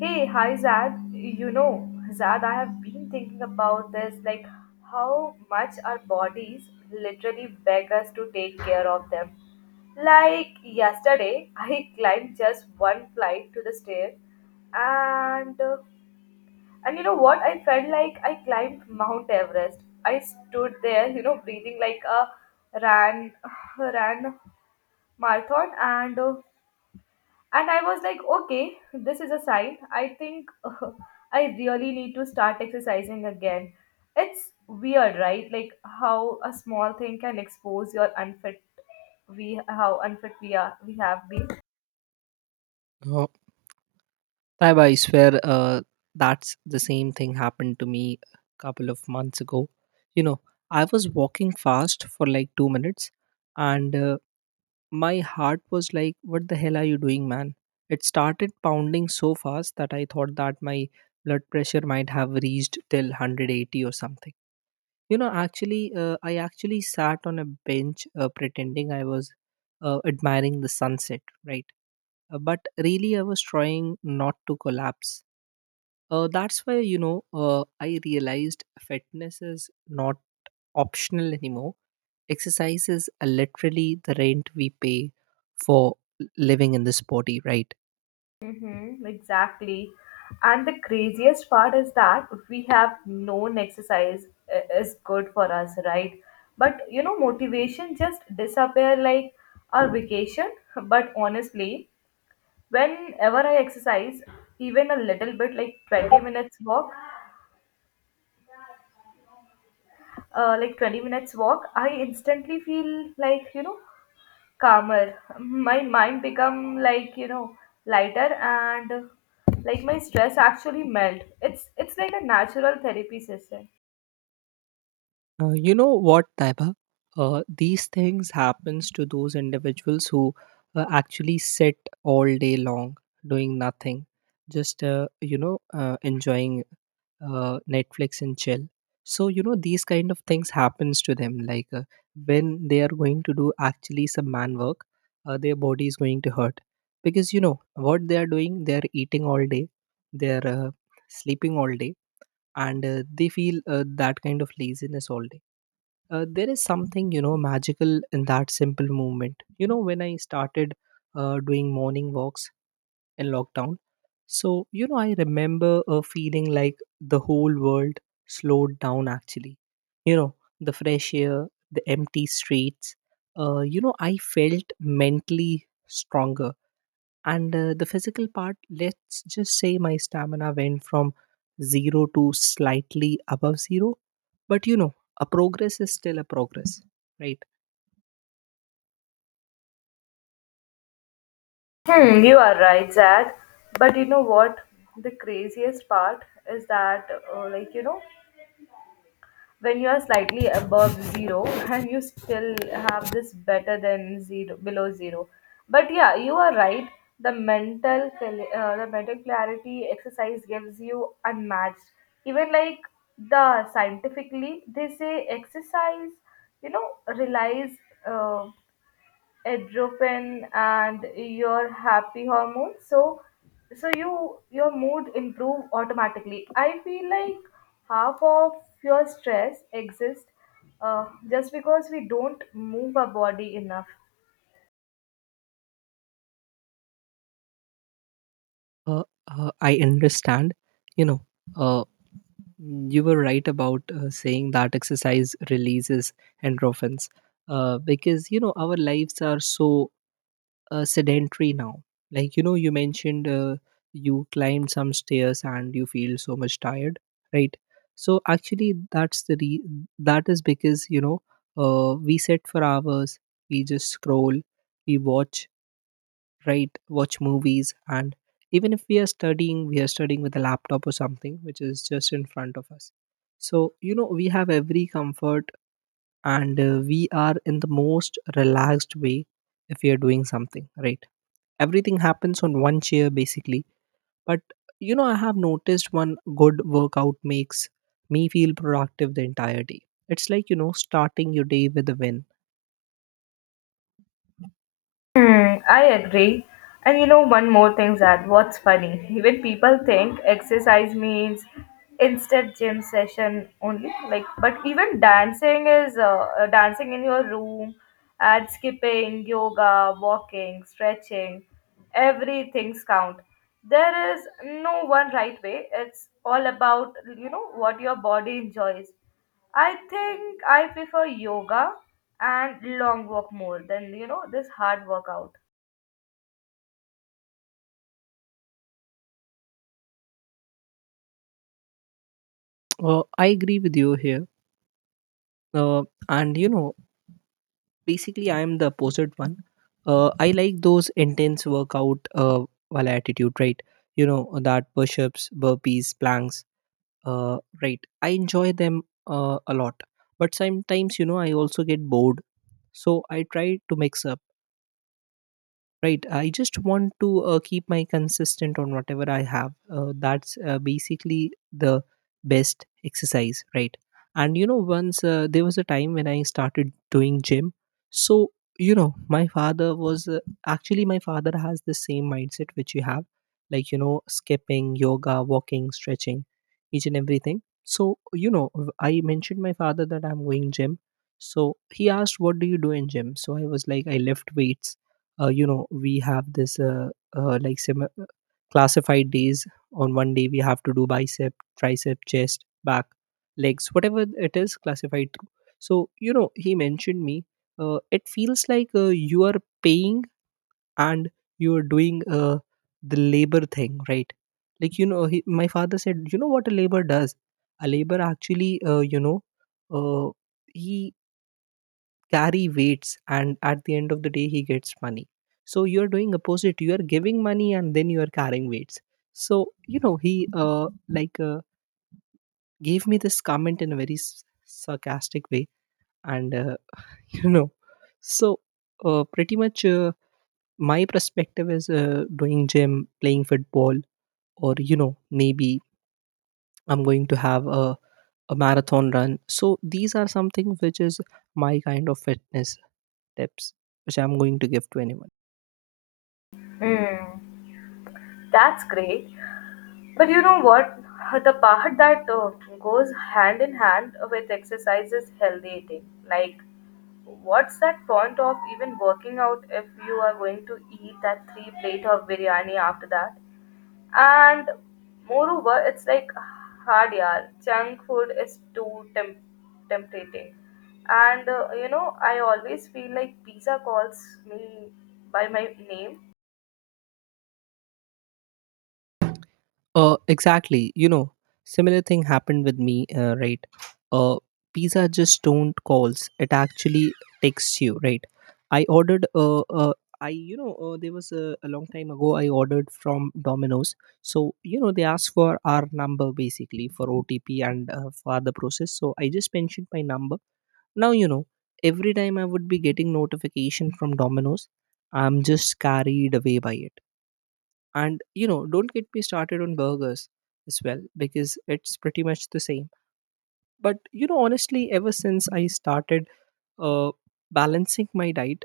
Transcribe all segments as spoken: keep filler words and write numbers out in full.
Hey, hi Zad. You know, Zad, I have been thinking about this, like how much our bodies literally beg us to take care of them. Like yesterday, I climbed just one flight to the stairs, and uh, and you know what? I felt like I climbed Mount Everest. I stood there, you know, breathing like a ran ran marathon, and uh, and I was like, okay, this is a sign. I think uh, I really need to start exercising again. It's weird, right? Like how a small thing can expose your unfit we how unfit we are we have been. Uh, Saib, I swear, uh, that's the same thing happened to me a couple of months ago. You know, I was walking fast for like two minutes, and uh, my heart was like, "What the hell are you doing, man?" It started pounding so fast that I thought that my blood pressure might have reached till one hundred eighty or something. You know, actually, uh, I actually sat on a bench uh, pretending I was uh, admiring the sunset, right? Uh, but really, I was trying not to collapse. Uh, that's why you know uh, I realized fitness is not optional anymore. Exercise is uh, literally the rent we pay for l- living in this body, right? Mm-hmm, exactly. And the craziest part is that we have known exercise i- is good for us, right? But you know, motivation just disappear like our vacation. But honestly, whenever I exercise even a little bit like twenty minutes walk uh, like twenty minutes walk I instantly feel like you know calmer, my mind become like you know lighter, and uh, like my stress actually melt. It's it's like a natural therapy system. Uh, you know what, Taiba, uh, these things happens to those individuals who uh, actually sit all day long doing nothing, just uh, you know uh, enjoying uh, Netflix and chill. So, you know, these kind of things happens to them, like uh, when they are going to do actually some man work, uh, their body is going to hurt, because you know what they are doing, they are eating all day, they are uh, sleeping all day, and uh, they feel uh, that kind of laziness all day. Uh, there is something, you know, magical in that simple movement. You know, when I started uh, doing morning walks in lockdown. So, you know, I remember a feeling like the whole world slowed down actually. You know, the fresh air, the empty streets. Uh, you know, I felt mentally stronger. And uh, the physical part, let's just say my stamina went from zero to slightly above zero. But, you know, a progress is still a progress, right? Hmm, you are right, Zach. But you know what? The craziest part is that, uh, like, you know, when you are slightly above zero, and you still have this better than zero below zero, but yeah, you are right, the mental cl- uh, the mental clarity exercise gives you unmatched, even like, the scientifically they say exercise, you know, relies uh, adrenaline and your happy hormone, so so you your mood improve automatically. I feel like half of your stress exists uh, just because we don't move our body enough. Uh, uh, I understand, you know, uh, Mm, you were right about uh, saying that exercise releases endorphins, uh, because, you know, our lives are so uh, sedentary now. Like, you know, you mentioned uh, you climbed some stairs and you feel so much tired, right? So actually, that's the re- that is because, you know, uh, we sit for hours, we just scroll, we watch, right watch movies. And even if we are studying, we are studying with a laptop or something which is just in front of us. So, you know, we have every comfort, and uh, we are in the most relaxed way if we are doing something, right? Everything happens on one chair basically. But you know, I have noticed one good workout makes me feel productive the entire day. It's like, you know, starting your day with a win. Hmm, I agree. And you know, one more thing, Zad, what's funny? Even people think exercise means instant gym session only. Like, but even dancing is uh, uh, dancing in your room, and skipping, yoga, walking, stretching, everything's count. There is no one right way. It's all about you know what your body enjoys. I think I prefer yoga and long walk more than you know this hard workout. uh, I agree with you here. Uh, and you know, basically, I am the opposite one. Uh, I like those intense workout, uh, while attitude, right? You know that push-ups, burpees, planks, uh, right? I enjoy them uh, a lot, but sometimes, you know, I also get bored, so I try to mix up. Right, I just want to uh, keep my consistent on whatever I have. Uh, that's uh, basically the best exercise, right? And you know, once uh, there was a time when I started doing gym. So, you know, my father was uh, actually, my father has the same mindset which you have, like you know, skipping, yoga, walking, stretching, each and everything. So, you know, w- I mentioned my father that I'm going gym. So he asked, what do you do in gym? So I was like, I lift weights. Uh, you know, we have this uh, uh, like semi- classified days. On one day we have to do bicep, tricep, chest, back, legs, whatever it is classified through. So you know, he mentioned me, uh, it feels like uh, you are paying and you are doing uh, the labor thing, right? Like you know, he, my father said, you know what a labor does? A labor actually, uh, you know uh, he carry weights and at the end of the day he gets money. So you are doing opposite, you are giving money and then you are carrying weights. So you know, he uh, like uh, gave me this comment in a very s- sarcastic way. And uh, you know, so uh, pretty much uh, my perspective is uh, doing gym, playing football, or you know, maybe I'm going to have a, a marathon run. So these are something which is my kind of fitness tips which I'm going to give to anyone. Hmm, that's great. But you know what? The part that uh, goes hand in hand with exercise is healthy eating. Like, what's that point of even working out if you are going to eat that three plate of biryani after that? And moreover, it's like hard, yeah. Junk food is too temp- tempting. And uh, you know, I always feel like pizza calls me by my name. Uh, exactly. You know, similar thing happened with me, uh, right? Uh, Pizza just don't calls. It actually texts you, right? I ordered, uh, uh, I, you know, uh, there was a, a long time ago, I ordered from Domino's. So, you know, they asked for our number basically for O T P and uh, for the process. So I just mentioned my number. Now, you know, every time I would be getting notification from Domino's, I'm just carried away by it. And you know, don't get me started on burgers as well, because it's pretty much the same. But you know, honestly, ever since I started uh, balancing my diet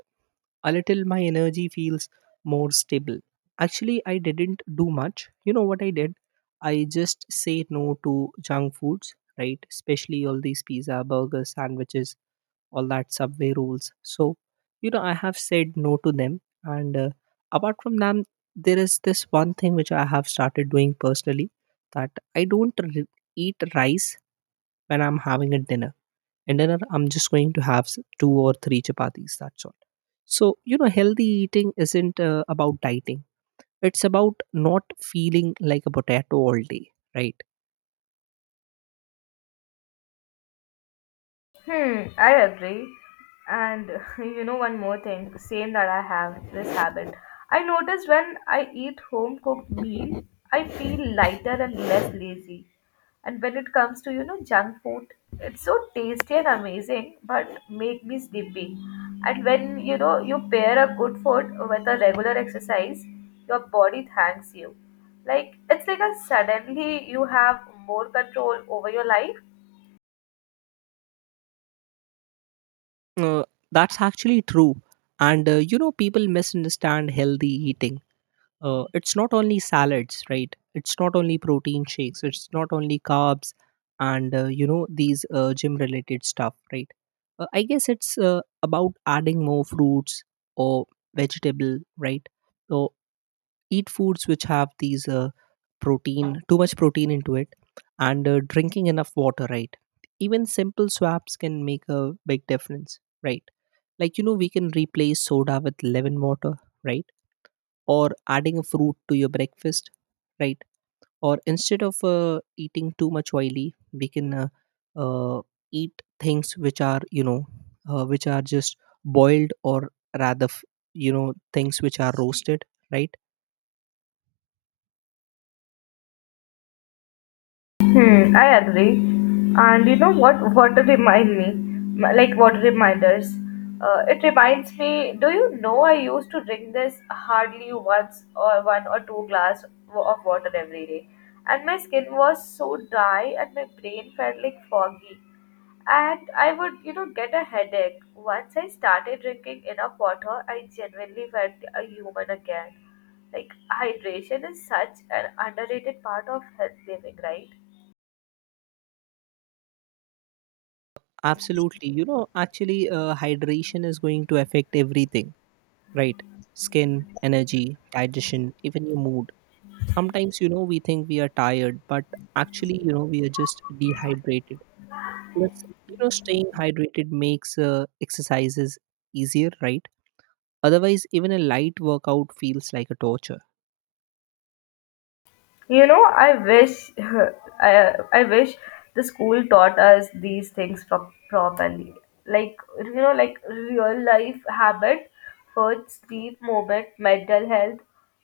a little, my energy feels more stable. Actually, I didn't do much. You know what I did? I just say no to junk foods, right? Especially all these pizza, burgers, sandwiches, all that subway rules. So you know, I have said no to them. And uh, apart from them, there is this one thing which I have started doing personally, that I don't r eat rice when I'm having a dinner. In dinner, I'm just going to have s- two or three chapatis, that's all. So you know, healthy eating isn't uh, about dieting. It's about not feeling like a potato all day, right? Hmm, I agree. And you know, one more thing, same that I have this habit. I notice when I eat home cooked meal, I feel lighter and less lazy. And when it comes to, you know, junk food, it's so tasty and amazing, but make me sleepy. And when, you know, you pair a good food with a regular exercise, your body thanks you. Like, it's like a suddenly you have more control over your life. uh, that's actually true. And uh, you know, people misunderstand healthy eating. Uh, it's not only salads, right? It's not only protein shakes, it's not only carbs and uh, you know, these uh, gym related stuff, right? uh, I guess it's uh, about adding more fruits or vegetable, right? So eat foods which have these uh, protein too much protein into it, and uh, drinking enough water, right? Even simple swaps can make a big difference, right? Like you know, we can replace soda with lemon water, right? Or adding a fruit to your breakfast, right? Or instead of uh, eating too much oily, we can uh, uh, eat things which are, you know, uh, which are just boiled, or rather f- you know, things which are roasted, right? Hmm, I agree. And you know what? What remind me, m- like what reminders? Uh, it reminds me. Do you know I used to drink this hardly once or one or two glass wa- of water every day, and my skin was so dry and my brain felt like foggy, and I would you know get a headache. Once I started drinking enough water, I genuinely felt a human again. Like hydration is such an underrated part of health living, right? Absolutely. You know, actually, uh, hydration is going to affect everything, right? Skin, energy, digestion, even your mood. Sometimes, you know, we think we are tired, but actually, you know, we are just dehydrated. Plus, you know, staying hydrated makes uh, exercises easier, right? Otherwise, even a light workout feels like a torture. You know, I wish I, I wish the school taught us these things pro- properly. Like you know, like real life habit, food, sleep, movement, mental health.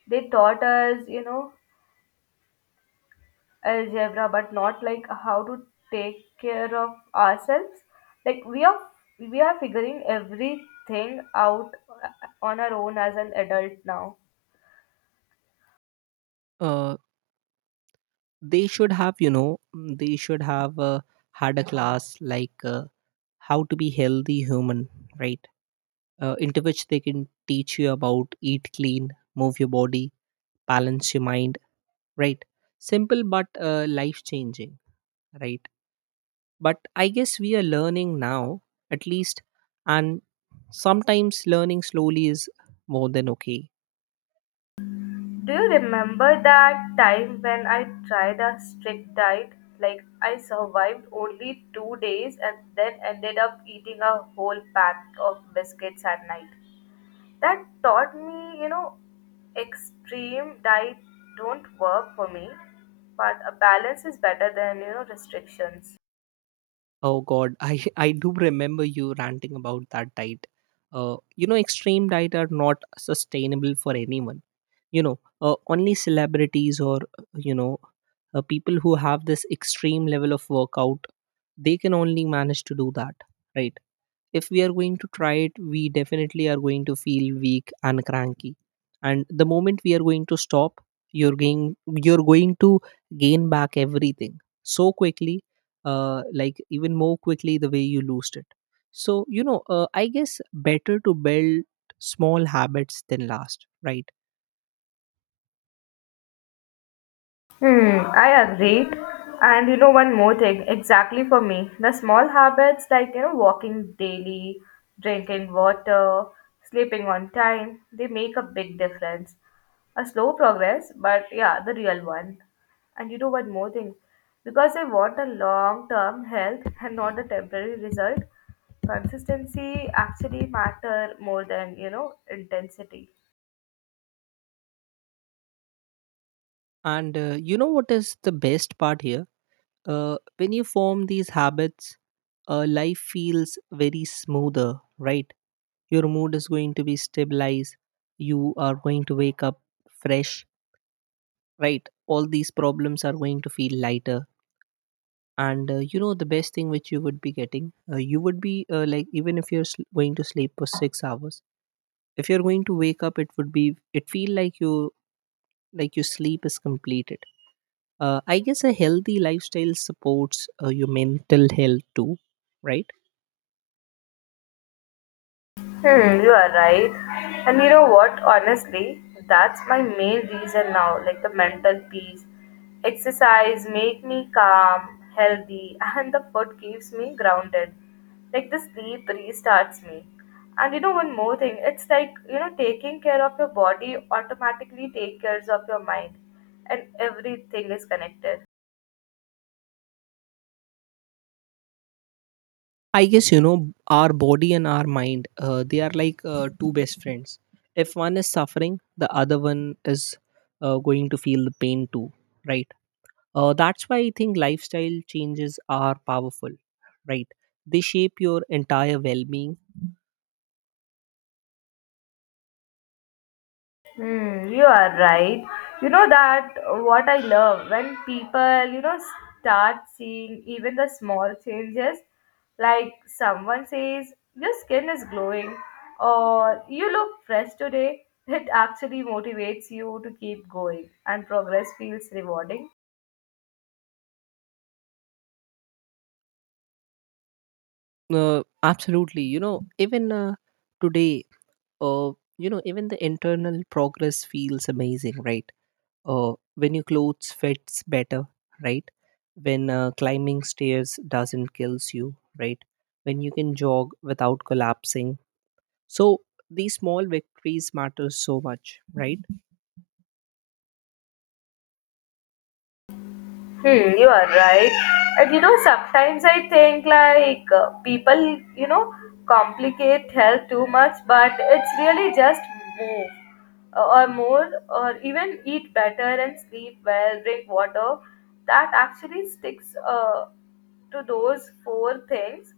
They taught us, you know, algebra, but not like how to take care of ourselves. Like we are we are figuring everything out uh, on our own as an adult now. Uh, they should have, you know, mm, they should have uh, had a class like, uh, how to be healthy human, right? Uh, into which they can teach you about eat clean, move your body, balance your mind, right? Simple but uh, life changing, right? But I guess we are learning now, at least. And sometimes learning slowly is more than okay. Do you remember that time when I tried a strict diet? Like, I survived only two days and then ended up eating a whole pack of biscuits at night. That taught me, you know, extreme diet don't work for me, but a balance is better than, you know, restrictions. Oh God, I I do remember you ranting about that diet. Uh, you know, extreme diet are not sustainable for anyone. You know, uh, only celebrities or you know, uh, people who have this extreme level of workout, they can only manage to do that, right? If we are going to try it, we definitely are going to feel weak and cranky. And the moment we are going to stop, you're going you're going to gain back everything so quickly, uh, like even more quickly the way you lost it. So you know, uh, I guess better to build small habits than last, right? Hmm, I agree. And you know, one more thing, exactly for me, the small habits like, you know, walking daily, drinking water, sleeping on time, they make a big difference. A slow progress, but yeah, the real one. And you know, one more thing, because I want a long term health and not a temporary result, consistency actually matter more than, you know, intensity. And uh, you know what is the best part here? Uh, when you form these habits, uh, life feels very smoother, right? Your mood is going to be stabilized, you are going to wake up fresh, right? All these problems are going to feel lighter. And uh, you know, the best thing which you would be getting, uh, you would be uh, like, even if you're sl- going to sleep for six hours, if you're going to wake up, it would be, it feel like you, like your sleep is completed. uh, I guess a healthy lifestyle supports uh, your mental health too, right? Hmm, you are right. And you know what? Honestly, that's my main reason now, like the mental peace. Exercise make me calm, healthy, and the food keeps me grounded. Like the sleep restarts me. And you know one more thing, it's like, you know, taking care of your body automatically take care of your mind. And everything is connected. I guess, you know, our body and our mind, Uh, they are like uh, two best friends. If one is suffering, the other one is uh, going to feel the pain too, right? Uh, that's why I think lifestyle changes are powerful, right? They shape your entire well-being. Hmm, you are right. You know that what I love when people, you know, start seeing even the small changes, like someone says, your skin is glowing, or you look fresh today, it actually motivates you to keep going, and progress feels rewarding. Uh, absolutely, you know, even uh, today, uh, you know, even the internal progress feels amazing, right? Uh, when your clothes fits better, right? When uh, climbing stairs doesn't kills you, right? When you can jog without collapsing, so these small victories matter so much, right? Hmm, you are right. And you know, sometimes I think like uh, people, you know, complicate health too much, but it's really just move uh, or more, or even eat better and sleep well, drink water. That actually sticks uh, to those four things,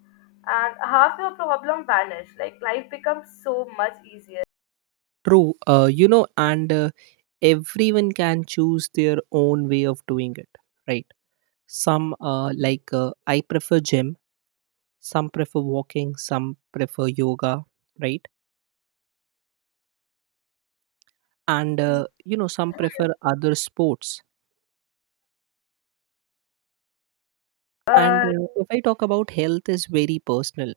and half your problem vanish. Like life becomes so much easier. True. Uh, you know and uh, everyone can choose their own way of doing it, right? Some uh, like uh, I prefer gym, some prefer walking, some prefer yoga, right? And uh, you know some prefer other sports. And Uh, uh, If I talk about health is very personal.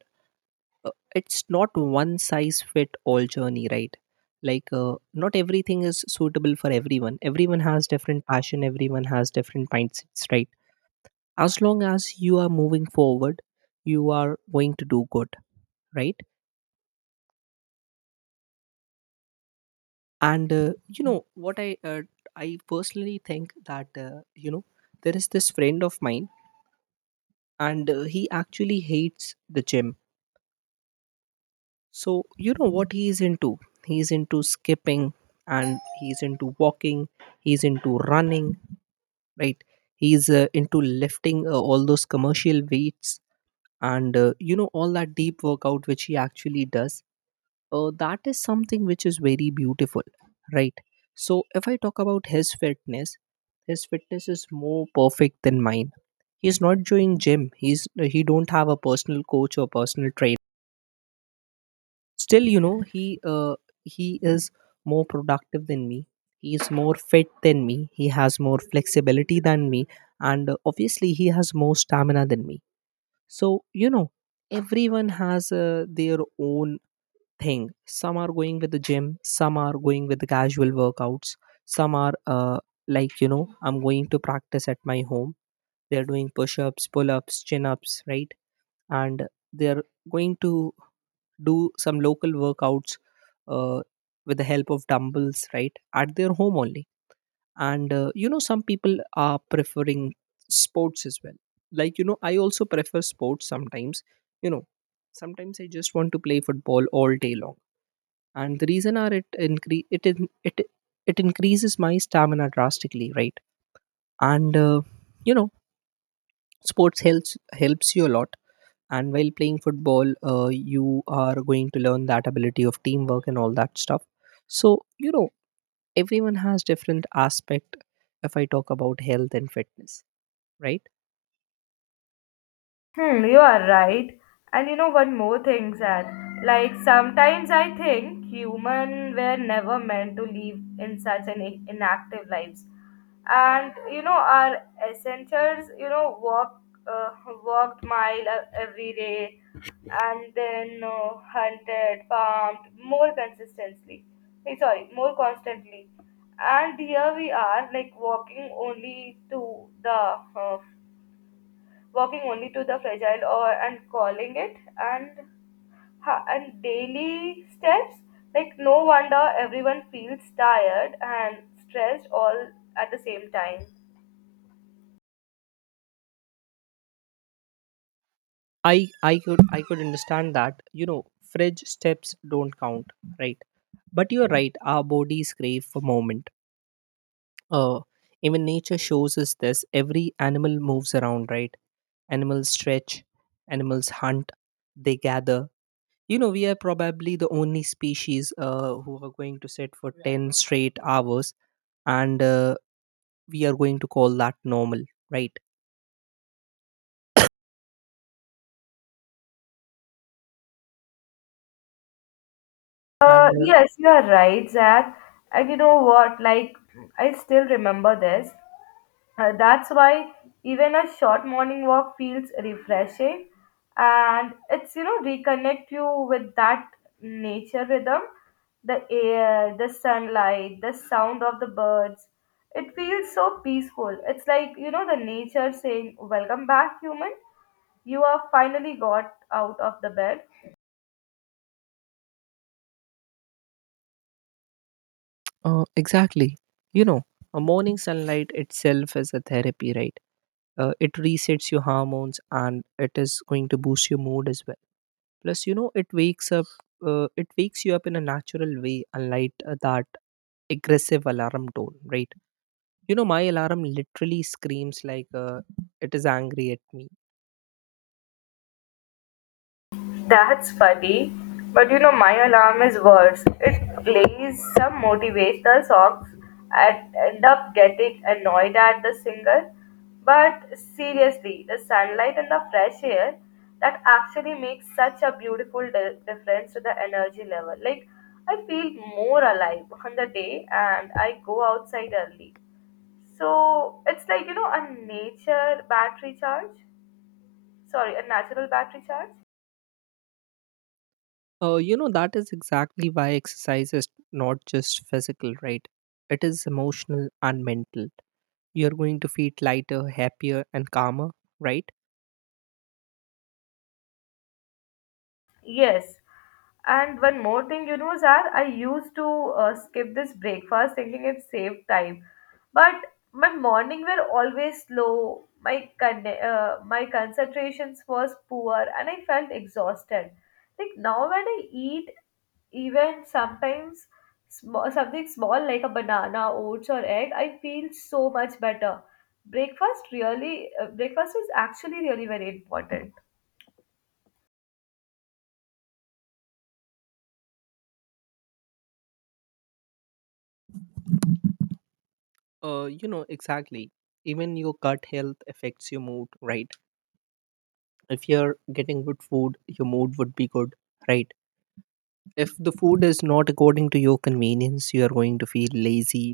Uh, It's not one size fit all journey, right? Like, uh, not everything is suitable for everyone. Everyone has different passion, everyone has different mindsets, right? As long as you are moving forward, you are going to do good, right? And uh, You know what, I uh, I personally think that, uh, you know there is this friend of mine, and uh, he actually hates the gym. So, you know what he is into? He is into skipping, and he's into walking, he's into running, right? He's uh, into lifting uh, all those commercial weights, and uh, you know all that deep workout which he actually does. Uh, that is something which is very beautiful, right? So, if I talk about his fitness, his fitness is more perfect than mine. He's not doing gym. He's he don't have a personal coach or personal trainer. Still, you know, he uh, he is more productive than me. He is more fit than me. He has more flexibility than me, and uh, obviously, he has more stamina than me. So, you know, everyone has uh, their own thing. Some are going with the gym. Some are going with the casual workouts. Some are uh, like, you know, I'm going to practice at my home. They're doing push-ups, pull-ups, chin-ups, right? And they're going to do some local workouts uh, with the help of dumbbells, right, at their home only. And uh, you know some people are preferring sports as well. Like, you know, I also prefer sports sometimes. You know, sometimes I just want to play football all day long. And the reason are, it incre- it in- it it increases my stamina drastically, right? And uh, you know sports helps helps you a lot. And while playing football, uh, you are going to learn that ability of teamwork and all that stuff. So, you know, everyone has different aspect if I talk about health and fitness, right? Hmm, you are right. And you know one more thing, Sad. Like sometimes I think human were never meant to live in such an i- inactive lives, and you know our essentials. You know walk, uh, walked mile e- every day, and then uh, hunted, farmed more consistently. Hey, sorry, more constantly. And here we are, like walking only to the uh, working only to the fragile or and calling it and ha- and daily steps, like no wonder everyone feels tired and stressed all at the same time. I i could i could understand that, you know, fridge steps don't count, right? But you're right, our bodies crave for movement. uh Even nature shows us this. Every animal moves around, right? Animals stretch, animals hunt, they gather. You know, we are probably the only species uh, who are going to sit for ten straight hours, and uh, we are going to call that normal, right? uh And Yes, you are right, Zach. And you know what, like I still remember this. Uh, that's why even a short morning walk feels refreshing, and it's you know reconnect you with that nature rhythm, the air, the sunlight, the sound of the birds. It feels so peaceful. It's like you know the nature saying, welcome back human, you are finally got out of the bed. uh, uh, exactly, you know, a morning sunlight itself is a therapy, right? Uh, it resets your hormones and it is going to boost your mood as well. Plus, you know, it wakes up, uh, it wakes you up in a natural way, unlike uh, that aggressive alarm tone, right? You know, my alarm literally screams like uh, it is angry at me. That's funny. But you know, my alarm is worse. It plays some motivational songs and end up getting annoyed at the singer. But seriously, the sunlight and the fresh air that actually makes such a beautiful di- difference to the energy level. Like, I feel more alive on the day and I go outside early. So, it's like, you know, a nature battery charge. Sorry, a natural battery charge. Uh, you know, that is exactly why exercise is not just physical, right? It is emotional and mental. You're going to feel lighter, happier and calmer, right? Yes. And one more thing, you know, Zar, I used to uh, skip this breakfast thinking it saved time. But my morning were always slow. My con- uh, my concentrations was poor and I felt exhausted. Like now when I eat even sometimes small, something small like a banana, oats or egg, I feel so much better. Breakfast really uh, breakfast is actually really very important. Uh, you know, exactly, even your gut health affects your mood, right? If you're getting good food, your mood would be good, right? If the food is not according to your convenience, you are going to feel lazy,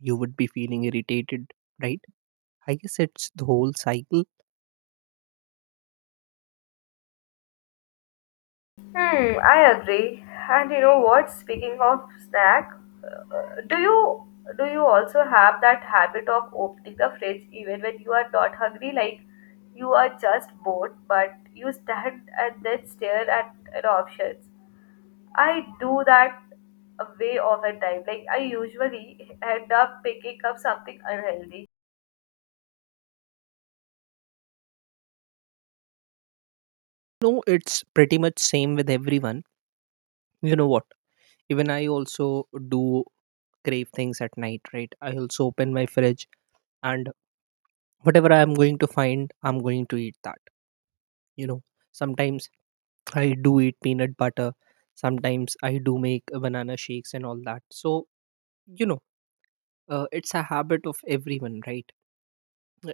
you would be feeling irritated, right? I guess it's the whole cycle. Hmm, I agree. And you know what? Speaking of snack, uh, do you do you also have that habit of opening the fridge even when you are not hungry? Like you are just bored, but you stand and then stare at the options. I do that way all the time. Like I usually end up picking up something unhealthy. No, it's pretty much same with everyone. You know what? Even I also do crave things at night, right? I also open my fridge, and whatever I'm going to find, I'm going to eat that. You know, sometimes I do eat peanut butter, sometimes I do make banana shakes and all that. So, you know, uh, it's a habit of everyone, right?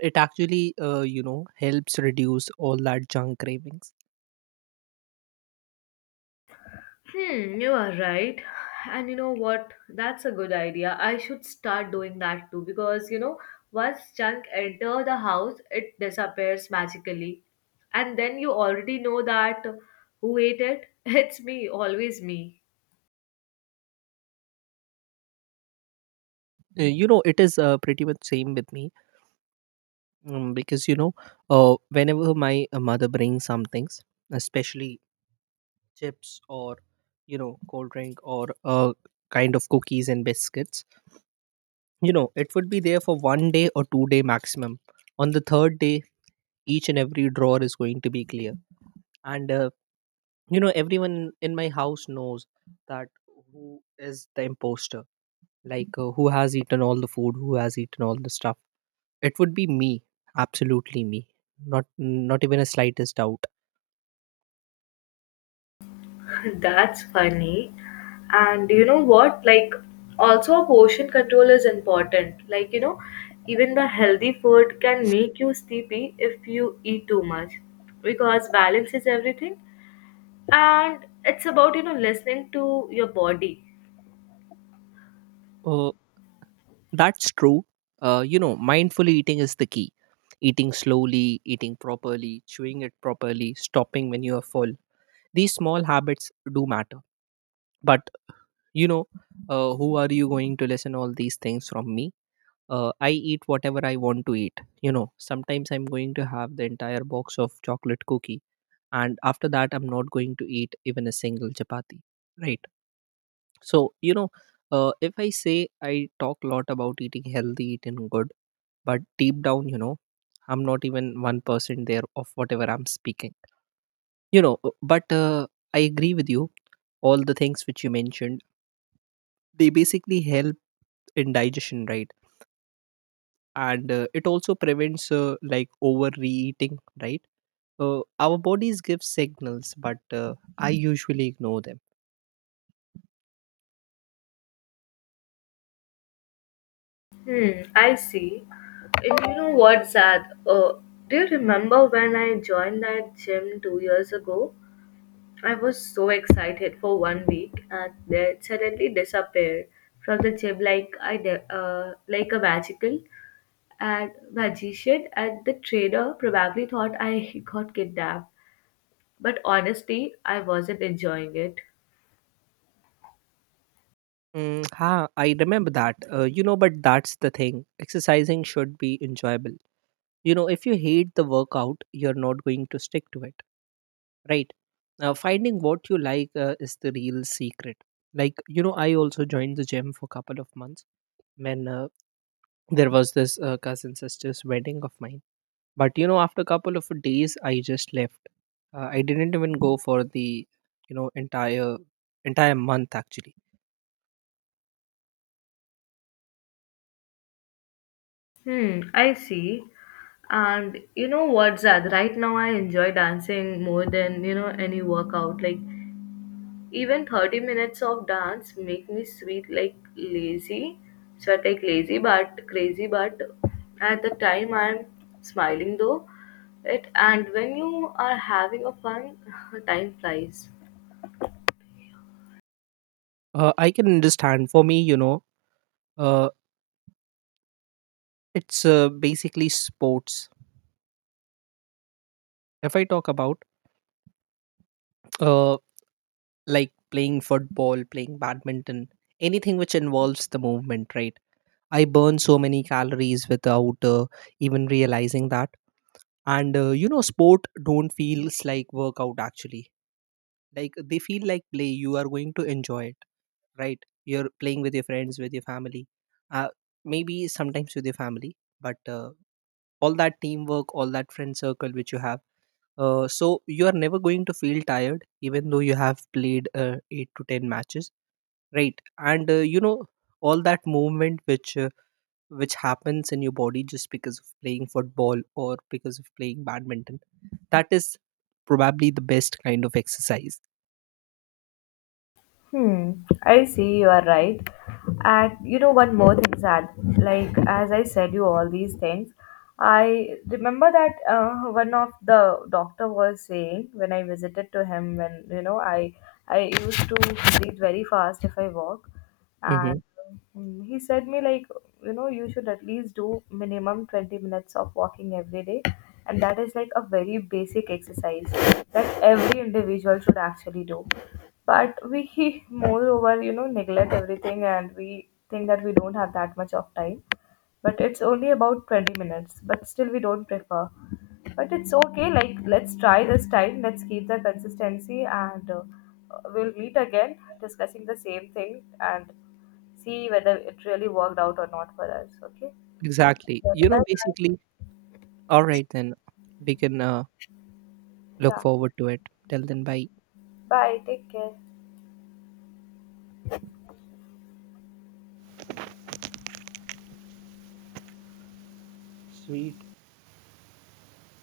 It actually, uh, you know, helps reduce all that junk cravings. Hmm, you are right. And you know what? That's a good idea. I should start doing that too because you know, once junk enter the house, it disappears magically. And then you already know that who ate it? It's me, always me. Uh, You know, it is uh, pretty much same with me, um, because you know, uh, whenever my uh, mother brings some things, especially chips, or you know, cold drink, or uh, kind of cookies and biscuits. You know, it would be there for one day or two day maximum. On the third day, each and every drawer is going to be clear. And uh, you know, everyone in my house knows that who is the imposter. Like, uh, who has eaten all the food, who has eaten all the stuff. It would be me, absolutely me. Not not even a slightest doubt. That's funny. And you know what? Like, also portion control is important. Like, you know, even the healthy food can make you sleepy if you eat too much because balance is everything. And it's about you know listening to your body. Uh, that's true. Uh, you know, mindful eating is the key. Eating slowly, eating properly, chewing it properly, stopping when you are full. These small habits do matter. But, you know, uh, who are you going to listen all these things from me? Uh, I eat whatever I want to eat. You know, sometimes I'm going to have the entire box of chocolate cookie. And after that, I'm not going to eat even a single chapati. Right. So, you know, uh, if I say I talk a lot about eating healthy, eating good, but deep down, you know, I'm not even one percent there of whatever I'm speaking. You know, uh, but uh, I agree with you. All the things which you mentioned, they basically help in digestion, right? And uh, it also prevents uh, like overeating, right? Uh, our bodies give signals, but uh, I usually ignore them. Hmm, I see. And you know what, Zad? Uh, do you remember when I joined that gym two years ago? I was so excited for one week and then suddenly disappeared from the gym, like i de- uh, like a magical and magician, and the trainer probably thought I got kidnapped, but honestly I wasn't enjoying it. Mm, ha, I remember that. Uh, you know, but that's the thing. Exercising should be enjoyable. You know, if you hate the workout, you're not going to stick to it, right? Now, finding what you like uh, is the real secret. Like, you know, I also joined the gym for a couple of months when, uh, there was this uh, cousin sister's wedding of mine. But, you know, after a couple of days, I just left. Uh, I didn't even go for the, you know, entire entire month actually. Hmm, I see. And you know what, Zad? Right now, I enjoy dancing more than you know any workout. Like even thirty minutes of dance make me sweet like lazy, sweat like lazy, but crazy. But at the time, I'm smiling though. It And when you are having a fun, time flies. Uh, I can understand. For me, you know, uh, It's uh, basically sports. If I talk about uh, like playing football, playing badminton, anything which involves the movement, right? I burn so many calories without uh, even realizing that. And uh, you know, sport don't feels like workout actually. Like they feel like play. You are going to enjoy it, right? You're playing with your friends, with your family, uh, maybe sometimes with your family, but uh, all that teamwork, all that friend circle which you have. Uh, so you are never going to feel tired, even though you have played uh, eight to ten matches, right? And uh, you know, all that movement which uh, which happens in your body just because of playing football or because of playing badminton. That is probably the best kind of exercise. Hmm, I see, you are right. And you know, one more thing, Sad. Like, as I said you all these things, I remember that uh, one of the doctor was saying when I visited to him, when, you know, I I used to breathe very fast if I walk. Hmm. And um, he said me like, you know, you should at least do minimum twenty minutes of walking every day. And that is like a very basic exercise that every individual should actually do, but we moreover you know neglect everything, and we think that we don't have that much of time, but it's only about twenty minutes, but still we don't prefer. But it's okay, like let's try this time, let's keep the consistency, and uh, we'll meet again discussing the same thing, and see whether it really worked out or not for us, okay? Exactly. Yeah, You bye know, bye. basically. All right, then we can uh, look Yeah, forward to it. Till then, bye. bye, take care.